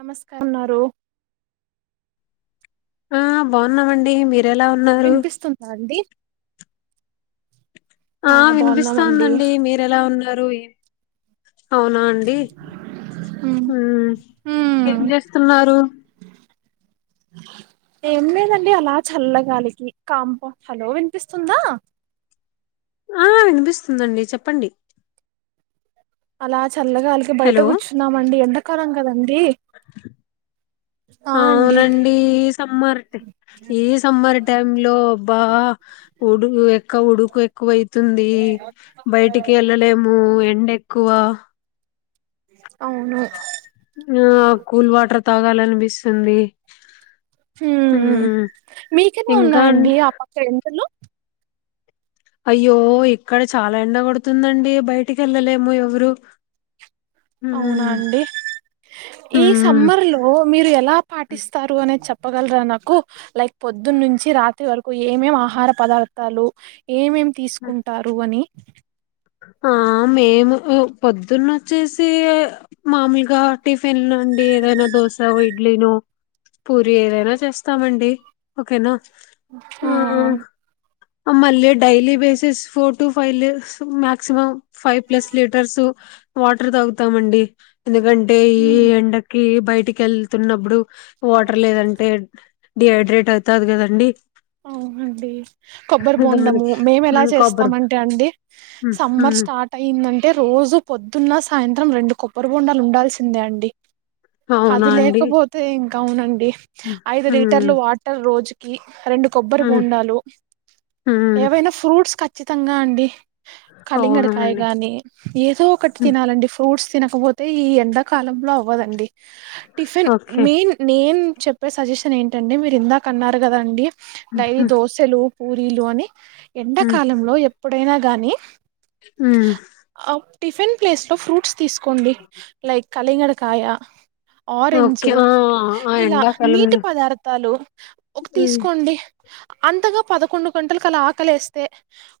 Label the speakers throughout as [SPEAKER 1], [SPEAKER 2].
[SPEAKER 1] నమస్కారంన్నారు
[SPEAKER 2] ఆ బాగున్నామండి మీరు
[SPEAKER 1] వినిపిస్తుంటాండి
[SPEAKER 2] ఆ వినిపిస్తోందండి మీరు ఎలా ఉన్న నారు అవునా అండి
[SPEAKER 1] ఉమ్
[SPEAKER 2] ఏం
[SPEAKER 1] ఉమ్
[SPEAKER 2] చేస్తున్నారు
[SPEAKER 1] ఏం లేదండి అలా చల్లగాలికి కాంప హలో వినిపిస్తుందా
[SPEAKER 2] ఆ వినిపిస్తుందండి చెప్పండి
[SPEAKER 1] అలా చల్లగాలికి బయట
[SPEAKER 2] హలో
[SPEAKER 1] కూర్చున్నామండీ ఎండ క్కరంగ ఆ అండి
[SPEAKER 2] అవునండి ఈ సమ్మర్ ఈ సమ్మర్ టైమ్ లో బా ఉడు ఎక్క ఉడుకు ఎక్కువ ఇ తుంది బయటికి వెళ్ళలేము ఉండెక్కువ
[SPEAKER 1] అవును
[SPEAKER 2] ఆ కూల్ వాటర్ తాగాలనిపిస్తుంది
[SPEAKER 1] ఊ
[SPEAKER 2] మ్మ్
[SPEAKER 1] మీకన్న
[SPEAKER 2] ఇంకా అన్-
[SPEAKER 1] ఉన్నాయండి ఆ పక్క ఎంతలో
[SPEAKER 2] అయ్యో ఇక్కడ చాలా ఎండ కొడుతుందండి బయటికి వెళ్ళలేము ఎవరు
[SPEAKER 1] అవునా
[SPEAKER 2] హ్మ్
[SPEAKER 1] అండి ఈ
[SPEAKER 2] హ్మ్
[SPEAKER 1] సమ్మర్ లో మీరు ఎలా పాటిస్తారు అనేది చెప్పగలరా నాకు లైక్ పొద్దున్న నుంచి రాత్రి వరకు ఏమేం ఆహార పదార్థాలు ఏమేమి తీసుకుంటారు అని
[SPEAKER 2] ఆ మేము పొద్దున్న వచ్చేసి మామూలుగా టిఫిన్ నుండి ఏదైనా దోశ ఇడ్లీను పూరి ఏదైనా చేస్తామండి ఓకేనా ఆ మళ్ళీ daily basis four to five less maximum five plus litres water తాగుతామండి ఎందుకంటే ఈ
[SPEAKER 1] ఉమ్
[SPEAKER 2] ఎండకి బయటికి వెళ్తున్నప్పుడు వాటర్ లేదంటే డిహైడ్రేట్ అవుతాది గదండి
[SPEAKER 1] అవునండి కొబ్బరి బొండము మేము ఎలా చేస్తామంటే అండి
[SPEAKER 2] హ్మ్.
[SPEAKER 1] సమ్మర్
[SPEAKER 2] హ్మ్.
[SPEAKER 1] స్టార్ట్ అయ్యిందంటే రోజు పొద్దున్న సాయంత్రం రెండు కొబ్బరి బొండాలు ఉండాల్సిందే అండి అది లేకపోతే ఇంక్ అవునండి
[SPEAKER 2] ఉ ఉ
[SPEAKER 1] టర్ లో వాటర్ రోజు ఈ రెండు కొబ్బరి
[SPEAKER 2] హ్మ్
[SPEAKER 1] బొండాలు
[SPEAKER 2] హ్మ్
[SPEAKER 1] ఏవైనా ఫ్రూట్స్ కచ్ ఖచ్చితంగా అండి కలింగడికాయ
[SPEAKER 2] అవునండి.
[SPEAKER 1] గాని ఏదో ఒకటి
[SPEAKER 2] హ్మ్.
[SPEAKER 1] తినాలండి ఫ్రూట్స్ తినకపోతే ఈ ఎండాకాలంలో అవ్వదండి టిఫీన్
[SPEAKER 2] ఓకే.
[SPEAKER 1] మెన్ నేన్ చెప్పే సజెషన్ ఏంటి ఎండి మీరు ఇందాక అన్నారు గదా అండి డైలీ
[SPEAKER 2] హుహు.
[SPEAKER 1] దోశలు పూరీలు అని ఎండకాలంలో ఎప్పుడైనా గానీ
[SPEAKER 2] ఆ
[SPEAKER 1] ఆ టిఫిన్ ప్లేస్ లో ఫ్రూట్స్ తీసుకోండి లైట్ కలింగడ కాయా
[SPEAKER 2] ఓకే ఆ ఆ ఎండా కాలం లో
[SPEAKER 1] చాలు ఒక తీసుకోండి అంతగా పదకొండు గంటలకు అలా ఆకలి వేస్తే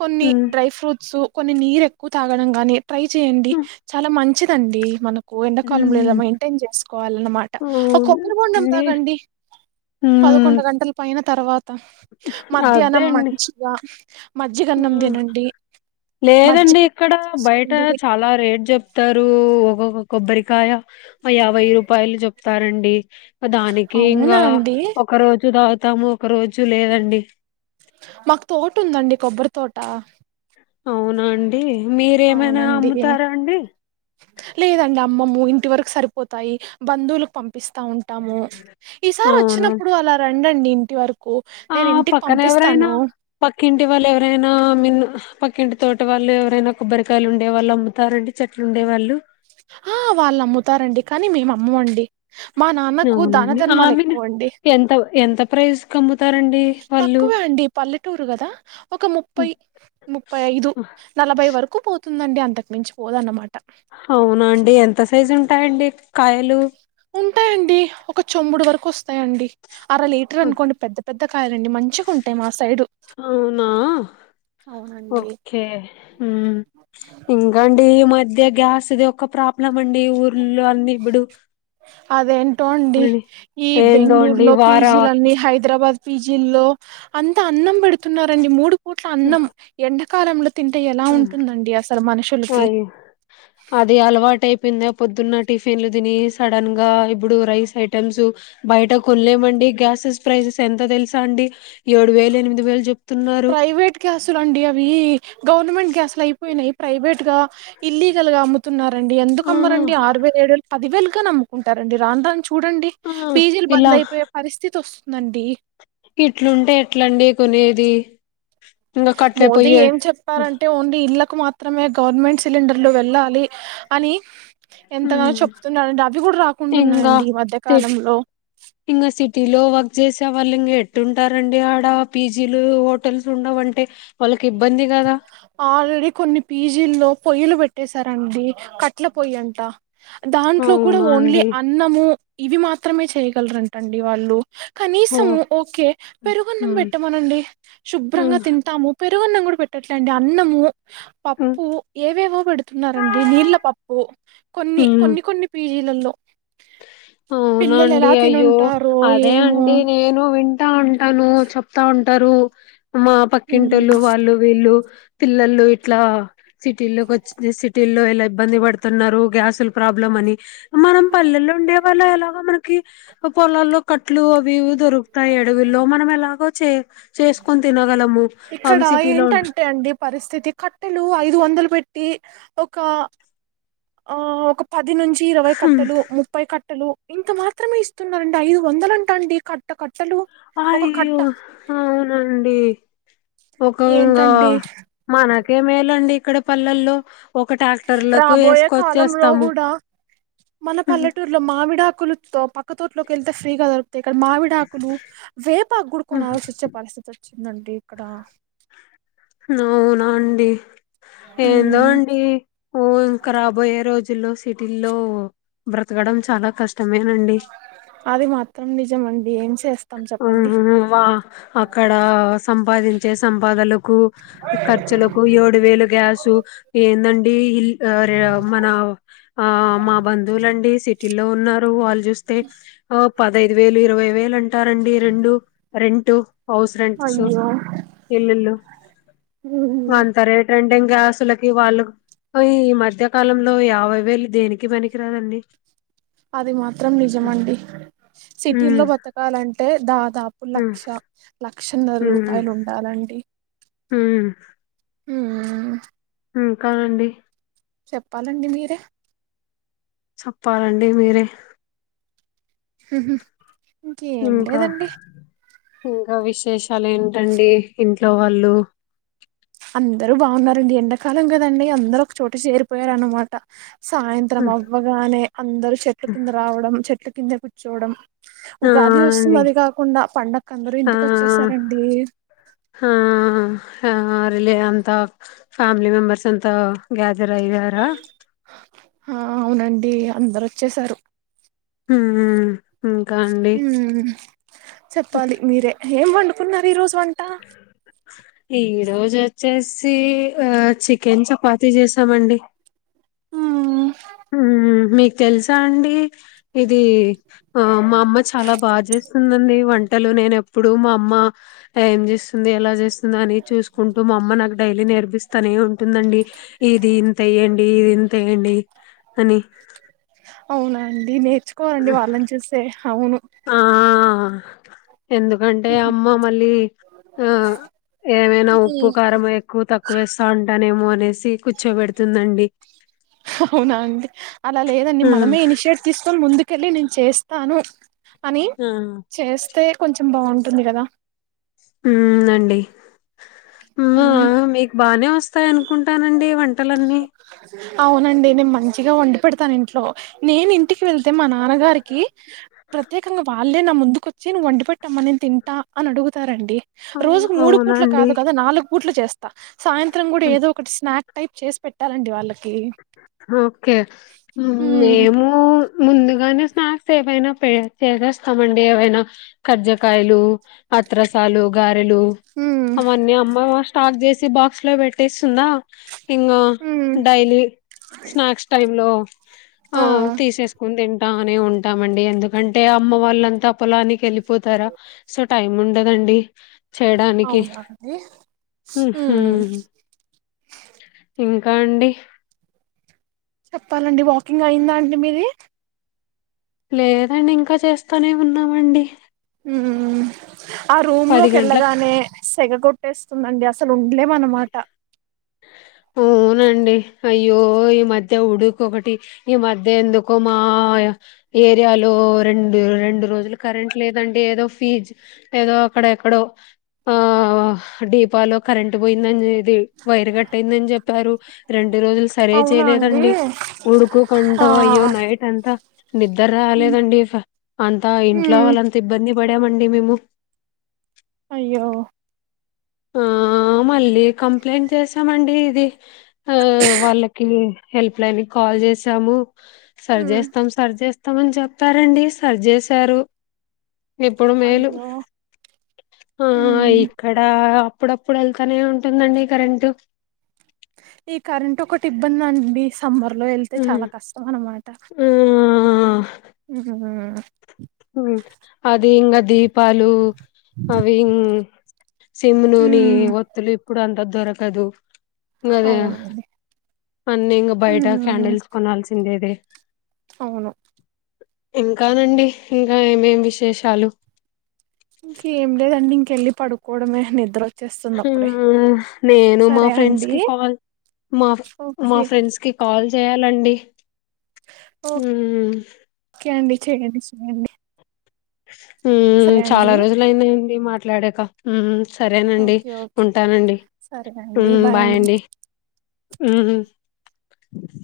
[SPEAKER 1] కొన్ని
[SPEAKER 2] హ్మ్.
[SPEAKER 1] డ్రై ఫ్రూట్స్ కొన్ని నీరు ఎక్కువ తాగడం గానీ ట్రై చేయండి
[SPEAKER 2] హ్మ్.
[SPEAKER 1] చాలా మంచి మంచిదండి మన ఎండాకాలంలో ఇలా
[SPEAKER 2] హ్మ్.
[SPEAKER 1] మెయింటైన్ చేసుకోవాలన్నమాట ఒక కొబ్బరి బొండం
[SPEAKER 2] అవునండి.
[SPEAKER 1] తాగండి
[SPEAKER 2] హ్మ్.
[SPEAKER 1] పదకొండు గంటల పైన తర్వాత
[SPEAKER 2] అదే
[SPEAKER 1] మధ్యాహ్నం
[SPEAKER 2] అండి.
[SPEAKER 1] మంచిగా మజ్జిగన్నం తినండి
[SPEAKER 2] లేదండి
[SPEAKER 1] మజ్జిగ
[SPEAKER 2] ఇక్కడ
[SPEAKER 1] ఉప్మా
[SPEAKER 2] బయట
[SPEAKER 1] చేసుకోండి
[SPEAKER 2] చాలా రేట్ చెప్తారు ఒక్కొక్క కొబ్బరికాయ యాభై రూపాయలు చెప్తారండి దానికి
[SPEAKER 1] అవునా
[SPEAKER 2] ఇంకా
[SPEAKER 1] అండి
[SPEAKER 2] ఒక రోజు ద తాము ఒక రోజు లేదండి
[SPEAKER 1] మాకు తోట ఉందండి కొబ్బరి తోట
[SPEAKER 2] అవునా అండి మీరేమైనా
[SPEAKER 1] అవునండి
[SPEAKER 2] అమ్ముతారా అండి
[SPEAKER 1] లేదండి అమ్మము ఇంటి వరకు సరిపోతాయి బంధువులకు పంపిస్తా ఉంటా ఉంటాము ఈసారి
[SPEAKER 2] అవునా?
[SPEAKER 1] వచ్చినప్పుడు అలా ఉందండీ ఇంటి వరకు
[SPEAKER 2] ఆ
[SPEAKER 1] నేను ఇంటికి
[SPEAKER 2] పక్కన ఎవరైనా
[SPEAKER 1] పంపిస్తాను
[SPEAKER 2] పక్కింటి వాళ్ళు ఎవరైనా మిన్న పక్కింటి తోట వాళ్ళు ఎవరైనా కొబ్బరికాయలు ఉండేళ్ళు అముతారండి చెట్లు ఉండేవాళ్ళు
[SPEAKER 1] ఆ వాళ్ళు అమ్ముతారండి కానీ మేము అమ్మము అండి
[SPEAKER 2] అవునండి ఆ మీన్
[SPEAKER 1] అండి
[SPEAKER 2] ఎంత ఎంత ప్రైస్ అమ్ముతారండి వాళ్ళు
[SPEAKER 1] తక్కువే అండి పల్లెటూరు కదా ఒక
[SPEAKER 2] హ్మ్.
[SPEAKER 1] ముప్పై ముప్పై ఐదు నలభై వరకు పోతు ఉందండీ అంతకు మించి పోదన్నమాట
[SPEAKER 2] అవునా అండి ఎంత సైజ్ ఉంట టాయ్ అండి
[SPEAKER 1] ఉంటాయంండి ఒక చొంబుడు వరకు వస్తంది అర లీటర్
[SPEAKER 2] హ్మ్.
[SPEAKER 1] అనుకోండి పెద్ద పెద్ద కాయలుండి మంచిగా ఉంటాయి మా సైడు
[SPEAKER 2] అవునా
[SPEAKER 1] అవునండి
[SPEAKER 2] ఓకే ఉమ్ ఇంకా అండి ఈ మధ్య గ్యాస్ ఒకొక్క ప్రాప్ లమండి ఊర్లో అన్ని ఇప్పుడు
[SPEAKER 1] అదేం ట్టండి
[SPEAKER 2] అని
[SPEAKER 1] ఈ
[SPEAKER 2] ఏందో
[SPEAKER 1] బెంగళూరు
[SPEAKER 2] అండి
[SPEAKER 1] లో
[SPEAKER 2] వార
[SPEAKER 1] పీజీలన్నీ హైదరాబాద్ పిజిల్లో అంతా అన్నం పెడుతున్నారండి మూడు ట్ల అన్నం ఎండ కారం
[SPEAKER 2] అయి అది అలవాటు కింద పొద్దున్న టిఫిన్లు తిని సడన్ గా ఇప్పుడు రైస్ ఐటెమ్స్ బయట కొనలేమండి గ్యాసెస్ ప్రైసెస్ ఎంత తెలుసా అండి ఏడు వేలు ఎనిమిది వేలు చెప్తున్నారు
[SPEAKER 1] ప్రైవేట్ గ్యాస్సులండి అవి గవర్నమెంట్ గ్యాస్ అయిపోయి ప్రైవేట్ గా ఇల్లీగల్ గా న్నారండి
[SPEAKER 2] ఆ
[SPEAKER 1] ఎందుకమ్మరండి అరవై ఏడులు పదివేలుగా నమ్ముకుంటారండి రాంధా చూడండి
[SPEAKER 2] ఆ
[SPEAKER 1] పీజీలు
[SPEAKER 2] ఇలా
[SPEAKER 1] బంద్ అయిపోయే పరిస్థితి వస్తుందండి
[SPEAKER 2] ఇట్లుంటే ఎట్లండి కొనేది ఇంకా కట్లే
[SPEAKER 1] మోదీ
[SPEAKER 2] పొయ్యే
[SPEAKER 1] ఏం చెప్పారంటే ఓన్లీ ఇళ్ల కు మాత్రమే గవర్నమెంట్ సిలిండర్లు వెళ్ళాలి అని ఎంతగానో
[SPEAKER 2] హ్మ్.
[SPEAKER 1] చెప్తుండడుంటడి అవి కూడా రాకుండా
[SPEAKER 2] ఇంగా
[SPEAKER 1] ఉన్నాయంండి ఈ
[SPEAKER 2] సిట్
[SPEAKER 1] మధ్యకాలంలో
[SPEAKER 2] ఇంగా సిటీలో వర్క్ చేసే వాళ్ళు ఇంకా ఎట్టుంటారండి ఆడ పీజీలు హోటల్స్ ఉండవుంటే
[SPEAKER 1] ఆల్రెడీ కొన్ని పీజీల్లో పొయ్యలు పెట్టేశారంండి కట్ల పొయ్యి అంట దాంట్లో కూడా
[SPEAKER 2] అవునా
[SPEAKER 1] ఓన్లీ
[SPEAKER 2] అండి
[SPEAKER 1] అన్నము ఇవి మాత్రమే చేయ్యగలరంటండి వాళ్ళు
[SPEAKER 2] ఓ
[SPEAKER 1] కనీసము ఓకే పెరుగున్నం
[SPEAKER 2] ఉమ్
[SPEAKER 1] పెట్టమనండి శుభ్రంగా
[SPEAKER 2] ఉమ్
[SPEAKER 1] తింటాము పెరుగున్నం కూడా పెట్టట్లేండి అన్నము పప్పు ఏవేవో పెడుతున్నారంండి నీళ్ళ పప్పు కొన్ని
[SPEAKER 2] ఉమ్
[SPEAKER 1] కొన్ని కొన్ని పీజీ లలో
[SPEAKER 2] అవునండి అయ్యో
[SPEAKER 1] తినుంటారో
[SPEAKER 2] అదే
[SPEAKER 1] ఏమో
[SPEAKER 2] అండి నేను విం తా ఉంటాను చెప్తా ఉంటారు మా పక్కింటోళ్లుు వాళ్ళు వీళ్ళు పిల్లలు ఇట్లా సిటీల్లోకొచ్చిద్ది సిటీల్లో ఎల్ లేబ్బంది పడుతున్నారు గ్యాస్ లు ప్రాబ్లెమ్ అని మనం పల్లెల్లో ఉండే వల్ల ఎలాగో మనకి పొలాల్లో కట్లు అవి ఇవి దొరుకుతాయి అడవుల్లో మనం ఎలాగో చే చేసుకొని తిన
[SPEAKER 1] ఇక్కడ ఏంటంటే అండి పరిస్థితి కట్టెలు ఐదు వందలు పెట్టి ఒక ఆ ఒక ప పది నుంచి ఇరవై
[SPEAKER 2] ఉం-
[SPEAKER 1] కట్టలు, ముప్పై కట్టలు ఇంత మాత్రమే ఇస్తున్నండి ఐదు వందల అంటా అండి కట్ట క
[SPEAKER 2] అయ్యో అవునండి ఒక ఇంగా
[SPEAKER 1] ఏంటండి
[SPEAKER 2] మనకేమేలండి ఇక్కడ పల్లెల్లో ఒక ట్రాక్టర్లకు
[SPEAKER 1] రాబోయే కాలంలో
[SPEAKER 2] వేసుకొచ్చేస్తాము
[SPEAKER 1] కూడా మన పల్లెటూరులో మామిడ ఆకులు తో పక్క తోట్లోకి వెళ్తే ఫ్రీగాద ఇక్కడ మావిడాకులు వేపా గుడుకొని ఆలోచించే పరిస్థితి వ చ్చిందండి ఇక్కడ
[SPEAKER 2] నావునాండి ఏందో
[SPEAKER 1] ఉమ్
[SPEAKER 2] అండి ఓ ఇంకా రాబోయే రోజుల్లో సిటీల్లో బ్రతకడం చాలా కష్
[SPEAKER 1] అది మాత్రం నిజం అండి ఏం చేస్
[SPEAKER 2] ఉహు వా అక్కడ సంపాదించే సంపాదలకు ఖర్చులకు ఏడు వేలు గ్యాసు ఏందండి ఇల్ అరె మన ఆ మా బంధువులండి సి టిల్లో ఉన్నారు వాళ్ళు జుస్తే ఒప్ పదైదు వేలు, ఇరవై వేలు అం టారండి రెండు రెం టు హౌస్ రెంట్స్
[SPEAKER 1] అయ్యో
[SPEAKER 2] ఇల్లుల్లు
[SPEAKER 1] ఉమ్,
[SPEAKER 2] అంత రేట్ ఎం లింగాసులకి వాళ్ళు ఈ మధ్య కాలంలో యాభై వేలు దేనికి పనికిరాదండి.
[SPEAKER 1] అది మాత్రం నిజమండి
[SPEAKER 2] ఉమ్
[SPEAKER 1] సిటీల్లో బతకాలన్ దేదా దాపు
[SPEAKER 2] ఉమ్
[SPEAKER 1] లక్ష ల లక్షన్నర రూపాయలు ఉండాలండి.
[SPEAKER 2] ఉం
[SPEAKER 1] ఉమ్ ఆ
[SPEAKER 2] ఉమ్ ఇంకా అండి.
[SPEAKER 1] చెప్పాలండి మీరే.
[SPEAKER 2] చెప్పాలండి మీరే.
[SPEAKER 1] హహ ఇంకేం
[SPEAKER 2] ఇంకా
[SPEAKER 1] లేదండి.
[SPEAKER 2] ఇంకా విశేషాలు ఏంటండి. ఇంట్లో వాళ్ళు.
[SPEAKER 1] అందరు బాగున్నారండి. ఎండాకాలం కదండి అందరు ఒక చోట చేరిపోయారున్నమాట. సాయంత్రం అవ్వగానే అందరు చెట్టు కింద రావడం చెట్. చెట్ల కింద కుచ్చోడం.
[SPEAKER 2] ఆ
[SPEAKER 1] ఉగాది వస్తుంది
[SPEAKER 2] అండి
[SPEAKER 1] అది కాకుండా పండకు అందరు
[SPEAKER 2] ఆ
[SPEAKER 1] ఇంటికి వచ్చేసారండి.
[SPEAKER 2] ఆ ఆ రిలే అంతా ఫ్యామిలీ మెంబర్స్ అంతా గ్యాదర్ అయ్యారా.
[SPEAKER 1] ఆ అవునండి అందరు వచ్చసారు.
[SPEAKER 2] ఉమ్ ఇంకా అండి
[SPEAKER 1] ఉమ్ చెప్పాలి మీరే. ఏం వండుకున్నారు ఈ రోజు,
[SPEAKER 2] ఈ రోజు వచ్చేసి ఆ చికెన్ చపాతి చేసామండి.
[SPEAKER 1] ఆ
[SPEAKER 2] ఉమ్ మీ తెలుసా అండి. ఇది ఆ మా అమ్మ చాలా బాగా చేస్తుందండి. వంటలు నేను ఎప్పుడు మా అమ్మ మా ఏం చేసుకు వస్తుంది ఎలా చేస్తుంది. అని చూసుకుంటూ మా అమ్మ నాకు డైలీ నేర్పిస్తానే ఉంటుందండి. ఇది ఇంత వెయ్యండి ఇది ఇంతేయండి. అని
[SPEAKER 1] అవునండి నే తెచ్చుకోవాలండి వాళ్ళని చూస్తే అవును.
[SPEAKER 2] ఆ ఎందుకంటే అమ్మ మళ్ళీ ఆ ఏమైనా ఉప్పు కారం ఎక్కువ తక్కువేస్తాంట. అనినేమో అనేసి కూర్చోబెడుతుందండి.
[SPEAKER 1] అవునా అండి అలా లేదండి
[SPEAKER 2] ఆ
[SPEAKER 1] మనమే ఇనిషియేట్ తీసుకొని ముందుకు కి వెళ్ళి నేను చేస్తాను అని చేస్తే కొంచెం బాగుంటుంది కదా
[SPEAKER 2] ఉ అండి హుమా
[SPEAKER 1] ఉమ్
[SPEAKER 2] మీకు బానే వస్తాయి అను అనుకుంటానండి వంటలన్నీ
[SPEAKER 1] అవునండి నేను మంచిగా వండి పెడతాను ఇంట్లో నేను ఇంటికి వెళ్తే మా నాన్నగారికి ప్రత్యేకంగా వాళ్ళే నా ముందుకు వచ్చి నువ్వు వండి పెట్టమ్మ నేను తింటా అని అడుగుతారండి
[SPEAKER 2] అవును
[SPEAKER 1] రోజుకు మూడు పూట్లు
[SPEAKER 2] అవునండి.
[SPEAKER 1] కాదు కదా నాలుగు పుట్లు చేస్తా సాయంత్రం కూడా
[SPEAKER 2] హ్మ్.
[SPEAKER 1] ఏదో నాట్ టైప్ చేసి పెట్టాలండి వాళ్ళ
[SPEAKER 2] ఓకే
[SPEAKER 1] ఉమ్
[SPEAKER 2] మేము ముందుగానే స్నాక్స్ ఏవైనా చేసేస్తాం అండి ఏవైనా కర్జకాయలు అత్రరసాలు గ లు
[SPEAKER 1] ఉమ్
[SPEAKER 2] అవని అమ్మ స్టాక్ చేసి బాక్స్ లో పెట్టేస్తుందా ఇంగ్
[SPEAKER 1] ఉమ్
[SPEAKER 2] డైలీ స్నాక్స్ టైమ్ హాలో ఆ తీసేసుకుని ఏం బానే ఉంటామ అండి ఎందుకంటే అమ్మ వాళ్ళంతా పొలానికి వెెలిి పోతార టైమ్ ఉండదండి చేయడానికి.
[SPEAKER 1] అవునా అండి
[SPEAKER 2] హుహు.
[SPEAKER 1] హుమ్
[SPEAKER 2] ఇంకా అండి
[SPEAKER 1] చెప్పాలండి వాకింగ్ అయిందా అండి మీది
[SPEAKER 2] లేదండి ఇంకా చేస్తానే ఉన్నామండి
[SPEAKER 1] ఆ ఆ రూమ్ లోకి
[SPEAKER 2] గంటలకు
[SPEAKER 1] వెళ్ళగానే సగగొట్ ట్టేస్తుందండి అసలు ఉండలే అనమాట
[SPEAKER 2] పోనండి అయ్యో ఈ మధ్య ఉడుకు ఒకటి ఈ మధ్య ఎందుకో మా ఏరియాలో రెండు రెండు రోజులు కరెంట్ లేదండి ఏదో ఫీజ్ ఏదో అక్కడ ఎక్కడో ఆ డీపాలో కరెంట్ పోయిందనేది వైరు కట్టయిందని చెప్పారు రెండు రోజులు సరే
[SPEAKER 1] అవునా అండి
[SPEAKER 2] చేయలేదండి ఉడుకు
[SPEAKER 1] ఆ
[SPEAKER 2] కంటో అయ్యో నైట్ అంతా నిద్దర రాలేదండి అంత ఇంట్లో
[SPEAKER 1] ఉమ్
[SPEAKER 2] వాళ్ళంత ఇబ్బంది బడే మడిీ మేము
[SPEAKER 1] అయ్యో
[SPEAKER 2] ఆ మళ్ళీ కంప్లైంట్ చేసామండి ఇది ఆ వాళ్ళకి హెల్ప్లైన్కి కాల్ చేసాము సరి
[SPEAKER 1] మ్మ్
[SPEAKER 2] చేస్తాము సరి చేస్తామ అని చెప్తారండి సరి చేసారు ఇప్పుడు మేలు
[SPEAKER 1] అయ్యో
[SPEAKER 2] ఆ
[SPEAKER 1] మ్మ్
[SPEAKER 2] ఇక్కడ అప్పుడప్పుడు వెళ్తానే ఉంటుందండి కరెంటట్
[SPEAKER 1] ఈ కరెంట్ ఒక ఒకటిబంద న మీ సమ్మర్ లో వెళ్తే
[SPEAKER 2] హ్మ్.
[SPEAKER 1] చాలా కష్టం అన్నమాట
[SPEAKER 2] ఆ
[SPEAKER 1] అ
[SPEAKER 2] అది ఇంకా దీపాలు అవి సిమ్ నూని
[SPEAKER 1] ఉమ్
[SPEAKER 2] ఒత్తులు ఇప్పుడు అంత దొరకదు అదే
[SPEAKER 1] అవునండి
[SPEAKER 2] అన్న ఇంకా బయట
[SPEAKER 1] ఉమ్
[SPEAKER 2] క్యాడిల్స్ కొనాల్సిందేది
[SPEAKER 1] అవును
[SPEAKER 2] ఇంకానండి ఇంకా ఏమేం విశేషాలు
[SPEAKER 1] ఇంక ఏం లేదండి ఇంకెళ్ళి పడుకోవడమే నిద్రచ్చ
[SPEAKER 2] నేను మా
[SPEAKER 1] సరే
[SPEAKER 2] ఫ్రెండ్స్
[SPEAKER 1] అండి
[SPEAKER 2] కి కాల్ మా మా
[SPEAKER 1] ఓకే
[SPEAKER 2] ఫ్రెండ్స్ కి కాల్ చేయాలండి అ
[SPEAKER 1] ఓకే అండి చేయండి చెయండి
[SPEAKER 2] చాలా రోజులుయింది మాట్లాడక సరేనండి
[SPEAKER 1] ఓకే ఓకే
[SPEAKER 2] ఉంటానండి
[SPEAKER 1] సరే అండి బాయ్ అండి
[SPEAKER 2] బాయండి